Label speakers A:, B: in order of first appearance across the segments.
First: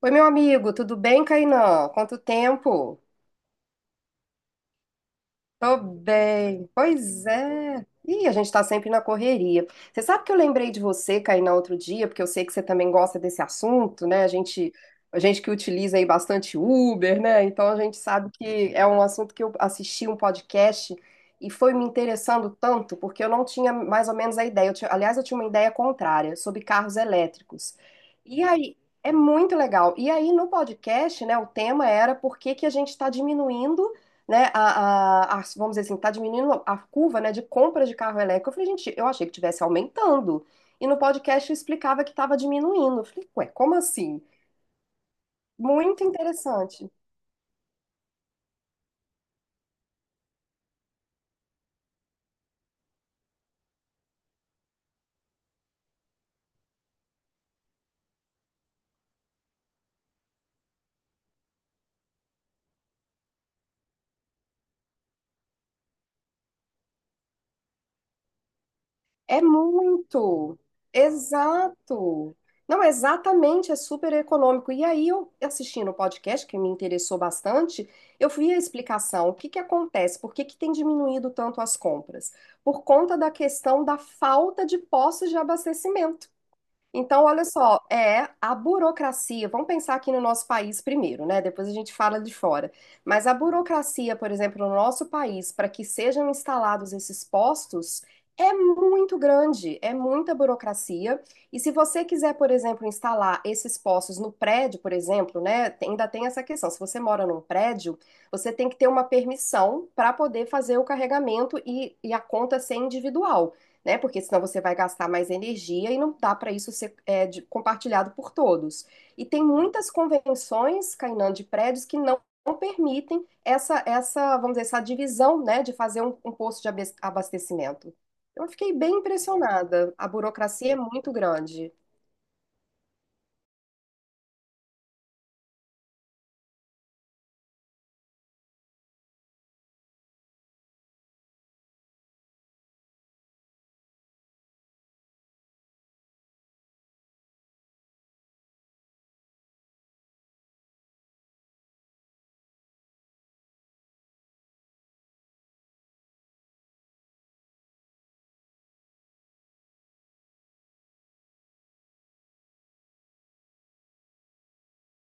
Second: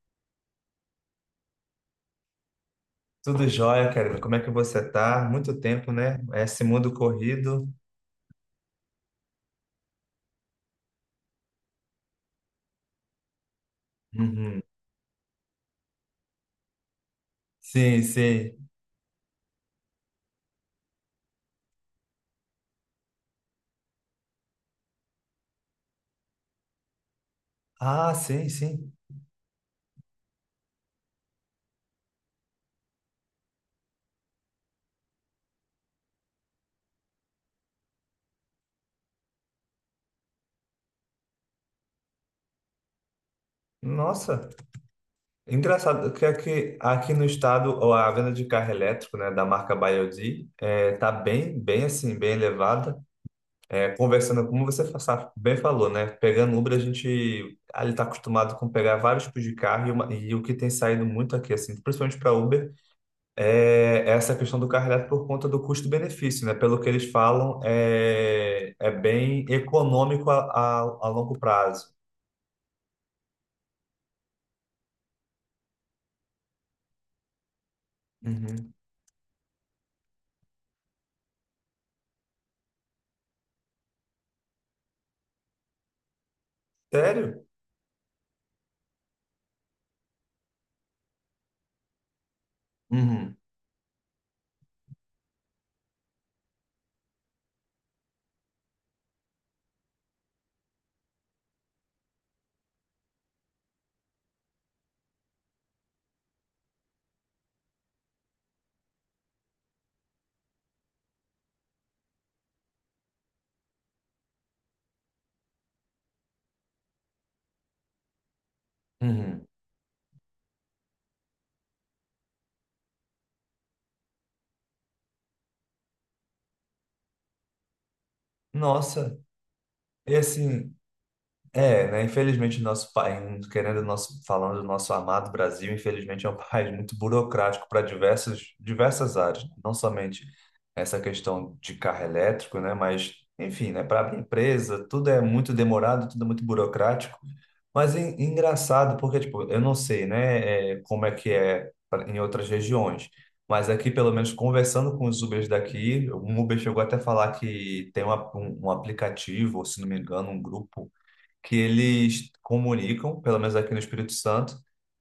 A: Oi, meu amigo, tudo bem, Kainan? Quanto tempo?
B: Tudo jóia, Karina. Como é que você tá? Muito
A: Tô
B: tempo, né? Esse
A: bem.
B: mundo
A: Pois
B: corrido.
A: é. Ih, a gente tá sempre na correria. Você sabe que eu lembrei de você, Kainá, outro dia, porque eu sei que você também gosta desse assunto, né? A
B: Uhum.
A: gente, a gente que utiliza aí bastante Uber, né? Então a gente
B: Sim,
A: sabe
B: sim.
A: que é um assunto que eu assisti um podcast e foi me interessando tanto, porque eu não tinha mais ou menos a ideia. Aliás, eu tinha uma ideia contrária sobre carros elétricos.
B: Ah,
A: E
B: sim,
A: aí,
B: sim.
A: é muito legal. E aí no podcast, né, o tema era por que que a gente está diminuindo, né, vamos dizer assim, tá diminuindo a curva, né, de compra de carro elétrico. Eu falei, gente, eu achei que tivesse aumentando. E no podcast eu explicava que estava diminuindo. Eu falei, ué, como assim?
B: Nossa,
A: Muito
B: engraçado que aqui,
A: interessante.
B: no estado ó, a venda de carro elétrico, né, da marca BYD, tá bem, bem elevada. É, conversando, como você bem falou, né, pegando Uber a gente ali tá acostumado com pegar vários tipos de carro e o que tem saído muito aqui, assim, principalmente para Uber. É essa questão do carro elétrico por conta do custo-benefício, né? Pelo que eles falam, é
A: É
B: bem econômico
A: muito.
B: a longo prazo.
A: Exato. Não, exatamente, é super econômico. E aí eu assistindo o podcast, que me interessou bastante, eu fui a
B: Uhum.
A: explicação, o que que acontece, por que que tem diminuído tanto as compras? Por conta da questão da falta de postos de abastecimento. Então, olha
B: Sério?
A: só, é a burocracia. Vamos pensar aqui no nosso país primeiro, né? Depois a gente fala de fora. Mas a
B: Uhum,
A: burocracia, por exemplo, no nosso país, para que sejam instalados esses postos, é muito grande, é muita burocracia. E se você quiser, por exemplo, instalar esses postos no prédio, por exemplo, né? Ainda tem essa questão. Se você mora num prédio, você tem que ter uma permissão para poder fazer o carregamento e a conta ser individual, né? Porque senão você vai gastar mais energia e não dá para isso ser, compartilhado por todos. E tem
B: uhum.
A: muitas convenções, Kainan, de prédios que não permitem essa, vamos dizer, essa divisão, né, de fazer um, um posto de abastecimento. Eu fiquei bem
B: Nossa,
A: impressionada. A
B: e
A: burocracia
B: assim,
A: é muito grande.
B: é, né? Infelizmente, o nosso país, querendo o nosso, falando do nosso amado Brasil, infelizmente é um país muito burocrático para diversas áreas, né, não somente essa questão de carro elétrico, né? Mas, enfim, né? Para abrir empresa, tudo é muito demorado, tudo é muito burocrático. Mas é engraçado, porque, tipo, eu não sei, né? Como é que é em outras regiões. Mas aqui, pelo menos, conversando com os Ubers daqui, um Uber chegou até a falar que tem um aplicativo, ou se não me engano, um grupo que eles comunicam, pelo menos aqui no Espírito Santo,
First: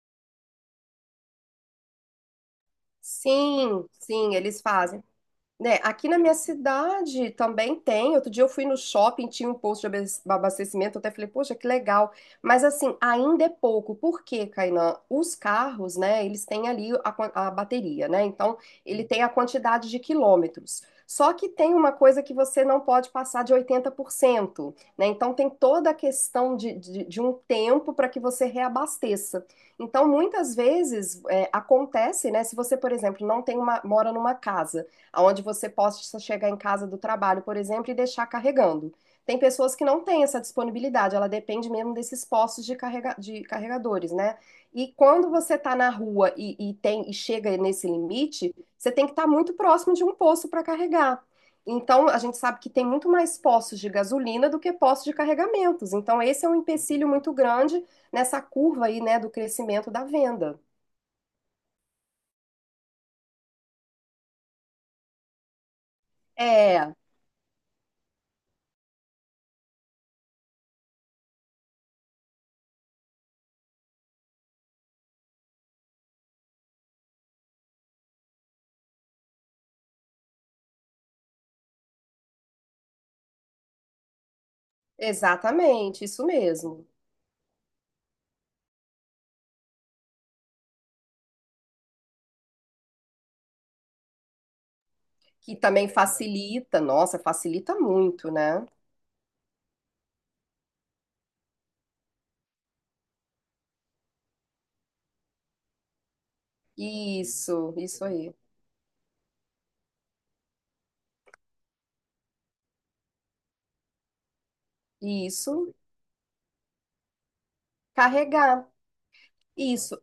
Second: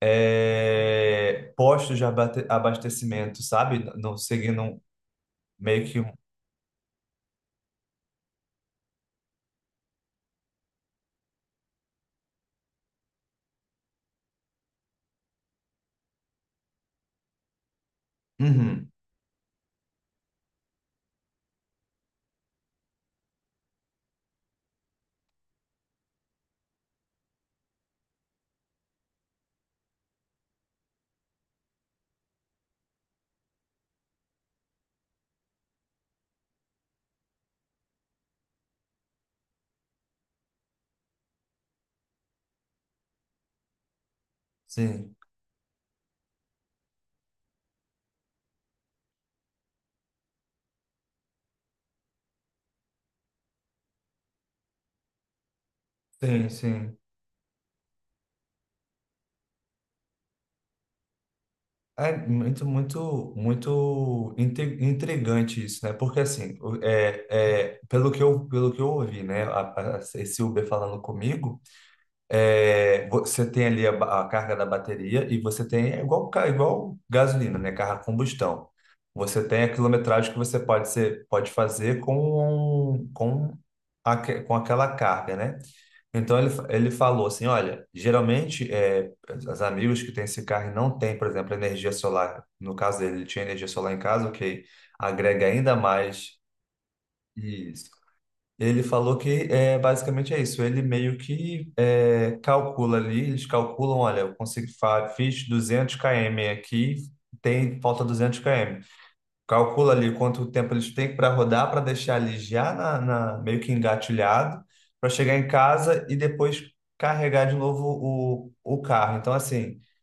B: é, postos de abastecimento, sabe?
A: Sim,
B: Não
A: sim, eles
B: seguindo
A: fazem. Né,
B: meio que
A: aqui
B: um.
A: na minha cidade também tem. Outro dia eu fui no shopping, tinha um posto de abastecimento, eu até falei, poxa, que legal. Mas assim, ainda é pouco. Por quê, Kainan? Os carros, né, eles têm ali a, a bateria, né? Então,
B: Uhum,
A: ele tem a quantidade de quilômetros. Só que tem uma coisa que você não pode passar de 80%, né? Então, tem toda a questão de um tempo para que você reabasteça. Então, muitas vezes acontece, né? Se você, por exemplo, não tem uma, mora numa casa onde você possa chegar em casa do trabalho, por exemplo, e deixar carregando. Tem pessoas que não têm essa disponibilidade, ela depende mesmo desses postos de, de carregadores, né? E
B: sim,
A: quando você está na rua e chega nesse limite, você tem que estar muito próximo de um posto para carregar. Então, a gente sabe que tem muito mais postos de gasolina do que postos de carregamentos. Então, esse é
B: sim,
A: um
B: sim.
A: empecilho muito grande nessa curva aí, né, do crescimento da venda.
B: É muito, muito, muito intrigante isso, né? Porque assim,
A: É,
B: pelo que eu ouvi, né? Esse Uber falando comigo. É, você tem ali a carga da bateria e você tem, é igual, igual gasolina, né? Carro a combustão. Você tem a quilometragem que você pode, pode fazer com, com aquela carga, né?
A: exatamente, isso
B: Então
A: mesmo.
B: ele falou assim: olha, geralmente é, os amigos que têm esse carro e não têm, por exemplo, energia solar, no caso dele, ele tinha energia solar em casa, o que agrega
A: Que
B: ainda
A: também
B: mais.
A: facilita, nossa, facilita
B: Isso.
A: muito, né?
B: Ele falou que é, basicamente é isso. Ele meio que é, calcula ali, eles calculam, olha, eu consigo, fiz 200 km aqui,
A: Isso,
B: tem
A: isso
B: falta
A: aí.
B: 200 km. Calcula ali quanto tempo eles têm para rodar, para deixar ali já meio que engatilhado, para chegar em
A: Isso,
B: casa e depois carregar de novo
A: carregar.
B: o carro. Então, assim,
A: Isso,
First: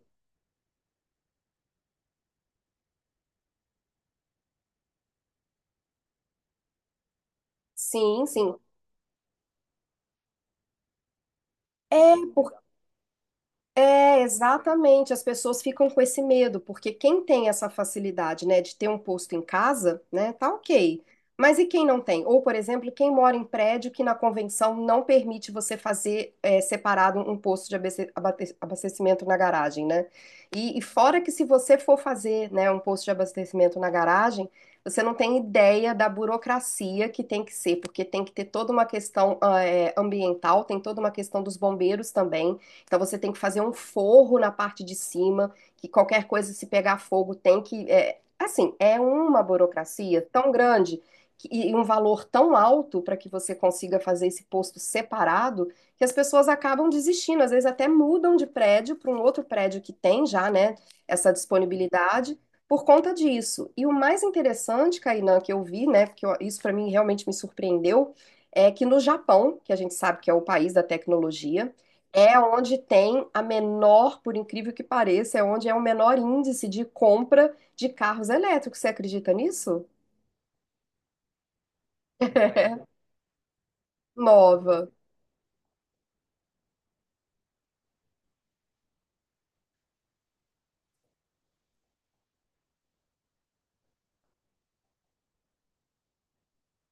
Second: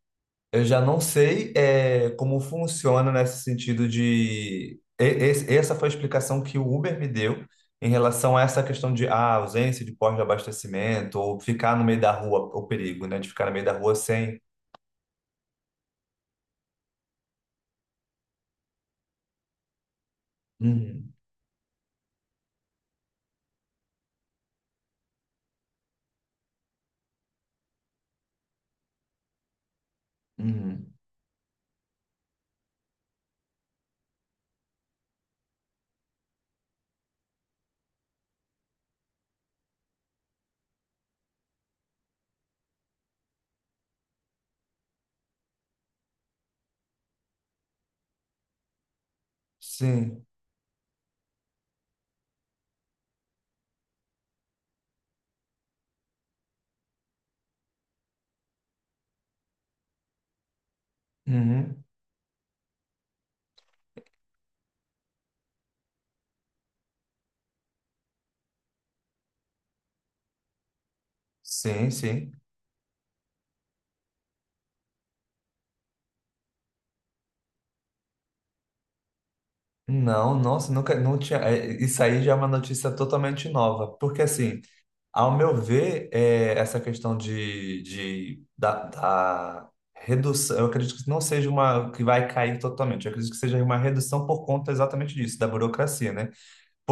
B: eu já não sei é, como funciona nesse sentido de. Essa foi a explicação que o Uber me deu em
A: sim,
B: relação a
A: sim.
B: essa questão de ah, ausência de posto de abastecimento ou ficar no meio da
A: É.
B: rua, o perigo, né? De ficar no meio da rua
A: É,
B: sem.
A: exatamente. As pessoas ficam com esse medo, porque quem tem essa facilidade, né, de ter um posto em casa, né, tá ok.
B: Uhum,
A: Mas e quem não tem? Ou, por exemplo, quem mora em prédio que na convenção não permite você fazer, separado, um posto de abastecimento na garagem, né? E
B: uhum.
A: fora que se você for fazer, né, um posto de abastecimento na garagem, você não tem ideia da burocracia que tem que ser, porque tem que ter toda uma questão, ambiental, tem toda uma questão dos bombeiros também. Então você tem que fazer um forro na parte de cima, que qualquer coisa se pegar fogo tem que. Assim, é uma burocracia
B: Sim.
A: tão grande e um valor tão alto para que você consiga fazer esse posto separado, que as pessoas acabam desistindo, às vezes até mudam de prédio para um outro prédio que tem já, né, essa
B: Uhum.
A: disponibilidade por conta disso. E o mais interessante, Kainan, que eu vi, né, porque isso para mim realmente me surpreendeu, é que no Japão, que a gente sabe que é o país da tecnologia,
B: Sim, sim.
A: é onde tem a menor, por incrível que pareça, é onde é o menor índice de compra de carros elétricos. Você acredita nisso?
B: Não, nossa, nunca, não tinha. Isso aí já é uma
A: É.
B: notícia totalmente nova. Porque assim.
A: Nova.
B: Ao meu ver, é, essa questão da, da redução, eu acredito que não seja uma que vai cair totalmente, eu acredito que seja uma redução por conta exatamente disso, da burocracia, né?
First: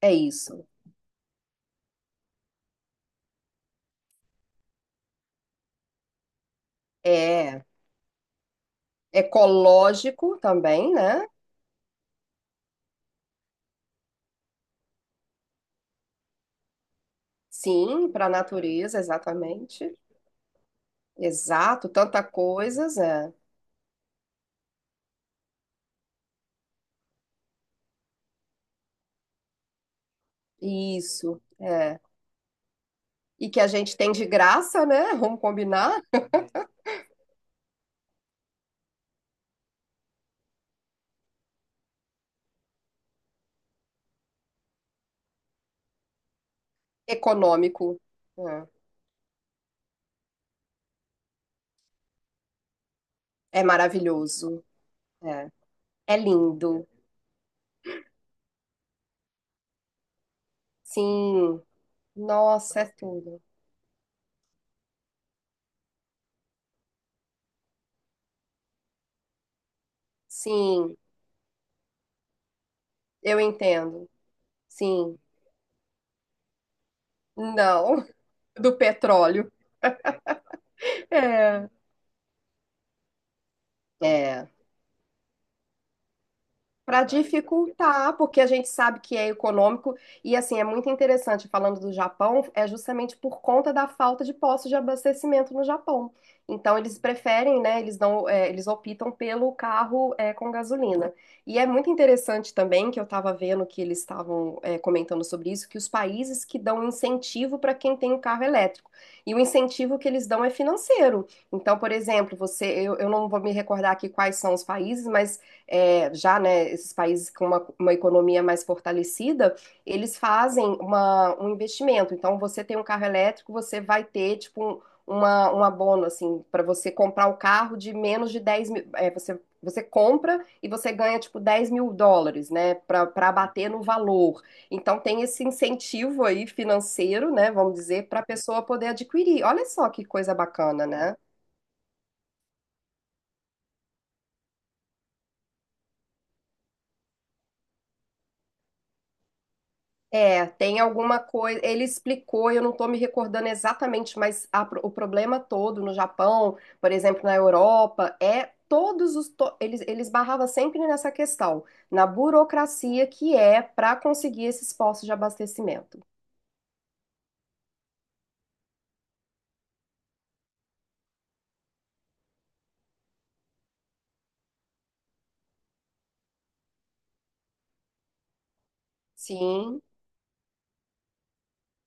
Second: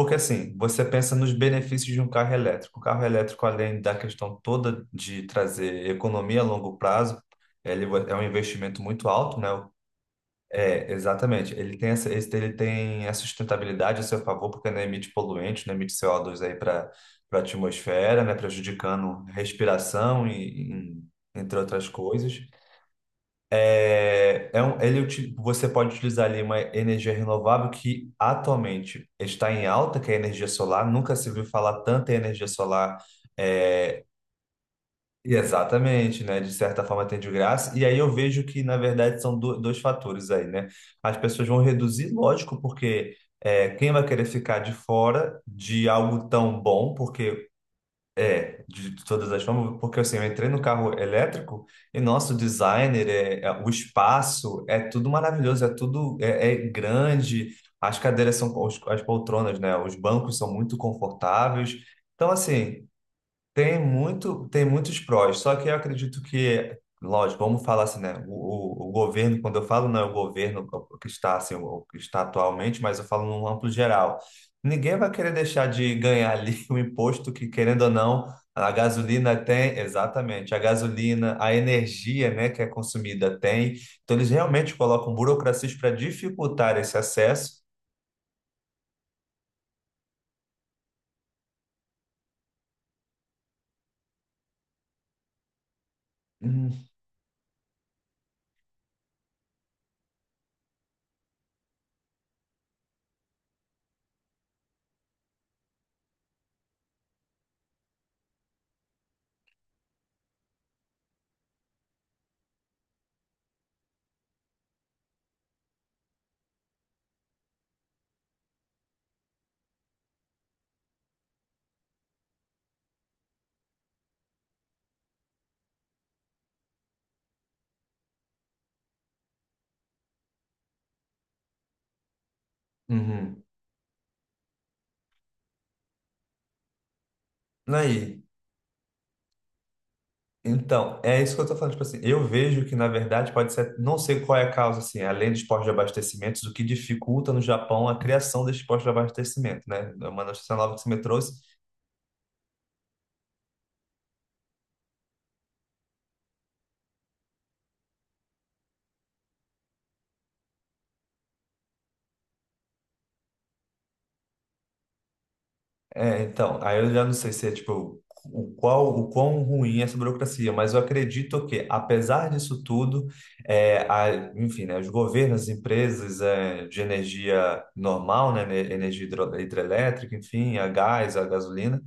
A: É
B: assim,
A: isso.
B: você pensa nos benefícios de um carro elétrico. O carro elétrico, além da questão toda de trazer economia a longo prazo,
A: É,
B: ele é um investimento muito
A: é
B: alto, né?
A: ecológico
B: É,
A: também, né?
B: exatamente. Ele tem essa, ele tem a sustentabilidade a seu favor, porque não emite poluentes, não emite CO2 aí para a
A: Sim,
B: atmosfera,
A: para a
B: né,
A: natureza,
B: prejudicando
A: exatamente.
B: respiração entre
A: Exato,
B: outras
A: tanta
B: coisas.
A: coisa, é.
B: É, você pode utilizar ali uma energia renovável que atualmente está em alta, que é a energia solar. Nunca se
A: Isso,
B: viu falar
A: é.
B: tanto em energia solar
A: E que a gente
B: é,
A: tem de graça, né? Vamos combinar?
B: exatamente, né? De certa forma tem de graça. E aí eu vejo que, na verdade, são dois fatores aí, né? As pessoas vão reduzir, lógico, porque é, quem vai querer ficar de fora de algo tão bom, porque
A: Econômico.
B: é, de todas as formas, porque assim, eu entrei no carro elétrico e nosso designer,
A: É, é
B: o
A: maravilhoso.
B: espaço é tudo
A: É.
B: maravilhoso, é tudo
A: É
B: é
A: lindo.
B: grande, as cadeiras são, as poltronas, né? Os bancos são muito
A: Sim.
B: confortáveis. Então,
A: Nossa,
B: assim.
A: é tudo.
B: Tem muito, tem muitos prós, só que eu acredito que, lógico, vamos falar assim, né? O governo, quando eu falo, não é o governo
A: Sim,
B: que está assim, o que está atualmente, mas eu falo
A: eu
B: num amplo
A: entendo.
B: geral. Ninguém vai
A: Sim.
B: querer deixar de ganhar ali o imposto que, querendo ou
A: Não,
B: não, a
A: do
B: gasolina
A: petróleo.
B: tem, exatamente, a gasolina, a
A: É.
B: energia, né, que é consumida tem. Então, eles
A: É.
B: realmente colocam burocracias para dificultar esse
A: Para
B: acesso.
A: dificultar, porque a gente sabe que é econômico, e assim é muito interessante falando do Japão, é justamente por conta da falta de postos de abastecimento no Japão. Então
B: Uhum,
A: eles preferem, né? Eles não, eles optam pelo carro, com gasolina. E é muito interessante também que eu estava vendo que eles estavam, comentando sobre isso, que os países que dão incentivo para quem tem um carro elétrico, e o incentivo que eles dão é financeiro. Então, por exemplo, você, eu não vou me recordar aqui quais são os países, mas já, né, esses países com uma economia mais fortalecida, eles fazem um investimento. Então, você tem um carro elétrico, você vai ter, tipo, um abono, assim, para você comprar o carro de menos de 10.000. Você, você compra e você ganha, tipo, 10.000 dólares, né, para
B: uhum.
A: abater no valor. Então, tem esse incentivo aí financeiro, né, vamos dizer, para
B: Aí.
A: a pessoa poder adquirir. Olha só que coisa bacana,
B: Então,
A: né?
B: é isso que eu tô falando, tipo assim, eu vejo que na verdade pode ser, não sei qual é a causa, assim, além dos postos de abastecimentos, o que dificulta no Japão a criação desses postos de abastecimento, né? É uma
A: É,
B: notícia nova
A: tem
B: que você me
A: alguma
B: trouxe,
A: coisa. Ele explicou, eu não estou me recordando exatamente, mas a o problema todo no Japão, por exemplo, na Europa, é todos os. Eles, eles barravam sempre nessa questão, na burocracia que é para conseguir esses postos de abastecimento.
B: é, então, aí eu já não sei se é, tipo, o quão ruim é essa burocracia, mas eu acredito que, apesar disso tudo, é, a, enfim, né, os governos, as empresas é, de energia normal, né, energia
A: Sim,
B: hidrelétrica, enfim, a gás, a gasolina,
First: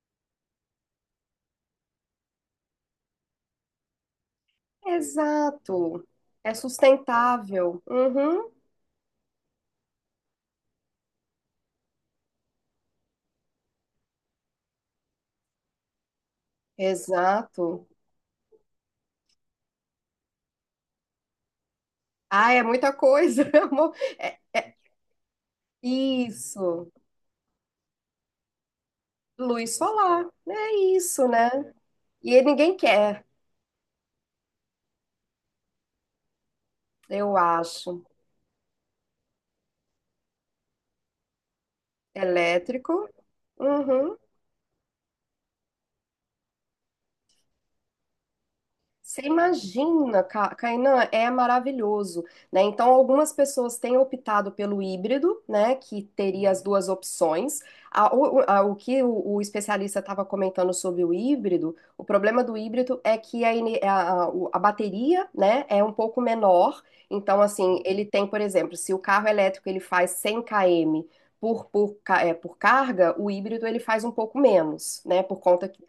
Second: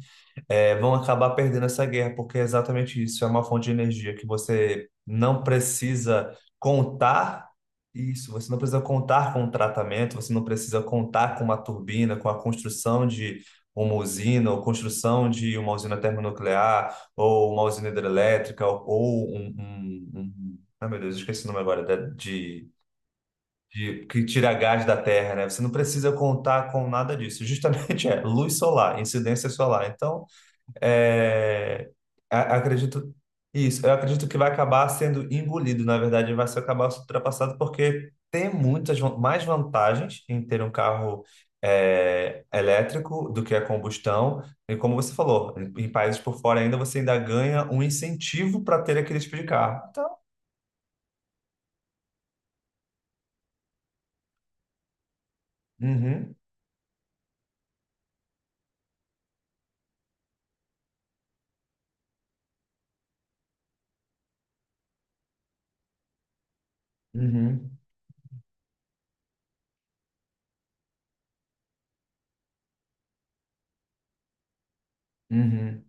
B: é, vão acabar perdendo essa guerra, porque é exatamente isso, é uma fonte de energia que você não
A: exato.
B: precisa
A: É
B: contar
A: sustentável.
B: isso, você
A: Uhum,
B: não precisa contar com um tratamento, você não precisa contar com uma turbina, com a construção de uma usina, ou construção de uma usina termonuclear, ou uma
A: exato.
B: usina hidrelétrica, um... Ah, meu Deus, eu esqueci o nome agora,
A: Ah, é
B: de...
A: muita coisa, amor.
B: De, que tira gás da terra, né? Você não precisa contar com
A: Isso.
B: nada disso. Justamente é luz solar, incidência
A: Luz
B: solar. Então,
A: solar. É isso, né?
B: é,
A: E ninguém
B: acredito
A: quer.
B: isso, eu acredito que vai acabar sendo engolido, na verdade, vai ser acabar sendo
A: Eu
B: ultrapassado
A: acho.
B: porque tem mais vantagens em ter um carro é,
A: Elétrico.
B: elétrico do que a
A: Uhum.
B: combustão. E como você falou, em países por fora ainda você ainda ganha um incentivo para ter aquele
A: Você
B: tipo de carro. Então,
A: imagina, Kainan, é maravilhoso, né? Então, algumas pessoas têm optado pelo híbrido, né? Que
B: uhum,
A: teria as duas opções. O que o especialista estava comentando sobre o híbrido, o problema do híbrido é que a, a bateria, né, é um pouco menor. Então,
B: uhum,
A: assim, ele tem, por exemplo, se o carro elétrico ele faz 100 km por carga, o híbrido ele faz um pouco menos, né? Por conta que
B: uhum.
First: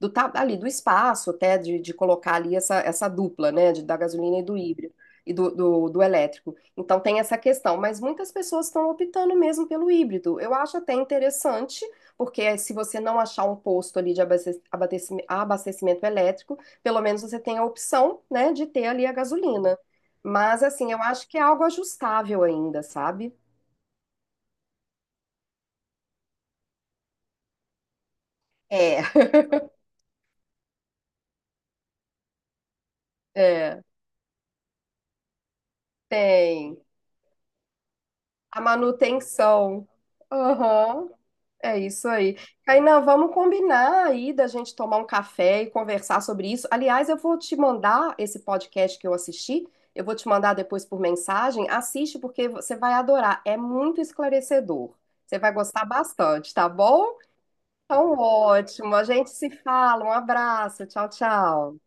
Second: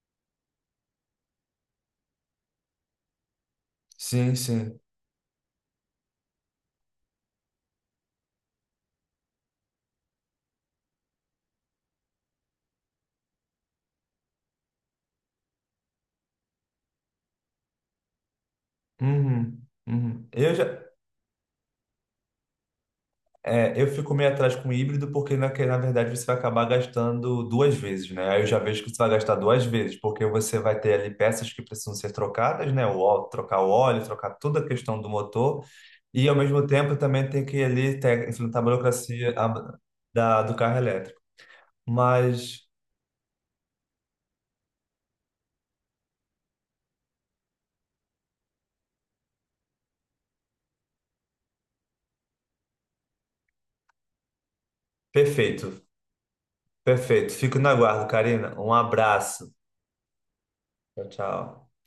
A: do ali do espaço até de colocar ali essa, dupla, né, de, da
B: Sim,
A: gasolina e do
B: sim.
A: híbrido e do, do, do elétrico. Então tem essa questão, mas muitas pessoas estão optando mesmo pelo híbrido. Eu acho até interessante, porque se você não achar um posto ali de abastecimento elétrico, pelo menos você tem a opção, né, de ter ali a
B: Uhum,
A: gasolina.
B: uhum. Eu
A: Mas
B: já
A: assim, eu acho que é algo ajustável ainda, sabe?
B: é, eu fico meio atrás com o híbrido porque na verdade você vai acabar gastando duas vezes, né? Aí eu já vejo que você
A: É,
B: vai gastar duas vezes, porque você vai ter ali peças que precisam ser trocadas, né? O
A: é,
B: óleo, trocar toda a questão do motor e ao mesmo
A: tem.
B: tempo também tem que ali ter, enfrentar
A: A
B: a burocracia
A: manutenção.
B: da, do carro
A: Aham.
B: elétrico.
A: É isso aí.
B: Mas
A: Kainan, vamos combinar aí da gente tomar um café e conversar sobre isso. Aliás, eu vou te mandar esse podcast que eu assisti, eu vou te mandar depois por mensagem. Assiste porque você vai adorar. É muito esclarecedor. Você vai
B: perfeito,
A: gostar bastante, tá bom?
B: perfeito. Fico no aguardo,
A: Então,
B: Karina. Um
A: ótimo. A gente se
B: abraço.
A: fala. Um abraço.
B: Tchau,
A: Tchau,
B: tchau.
A: tchau.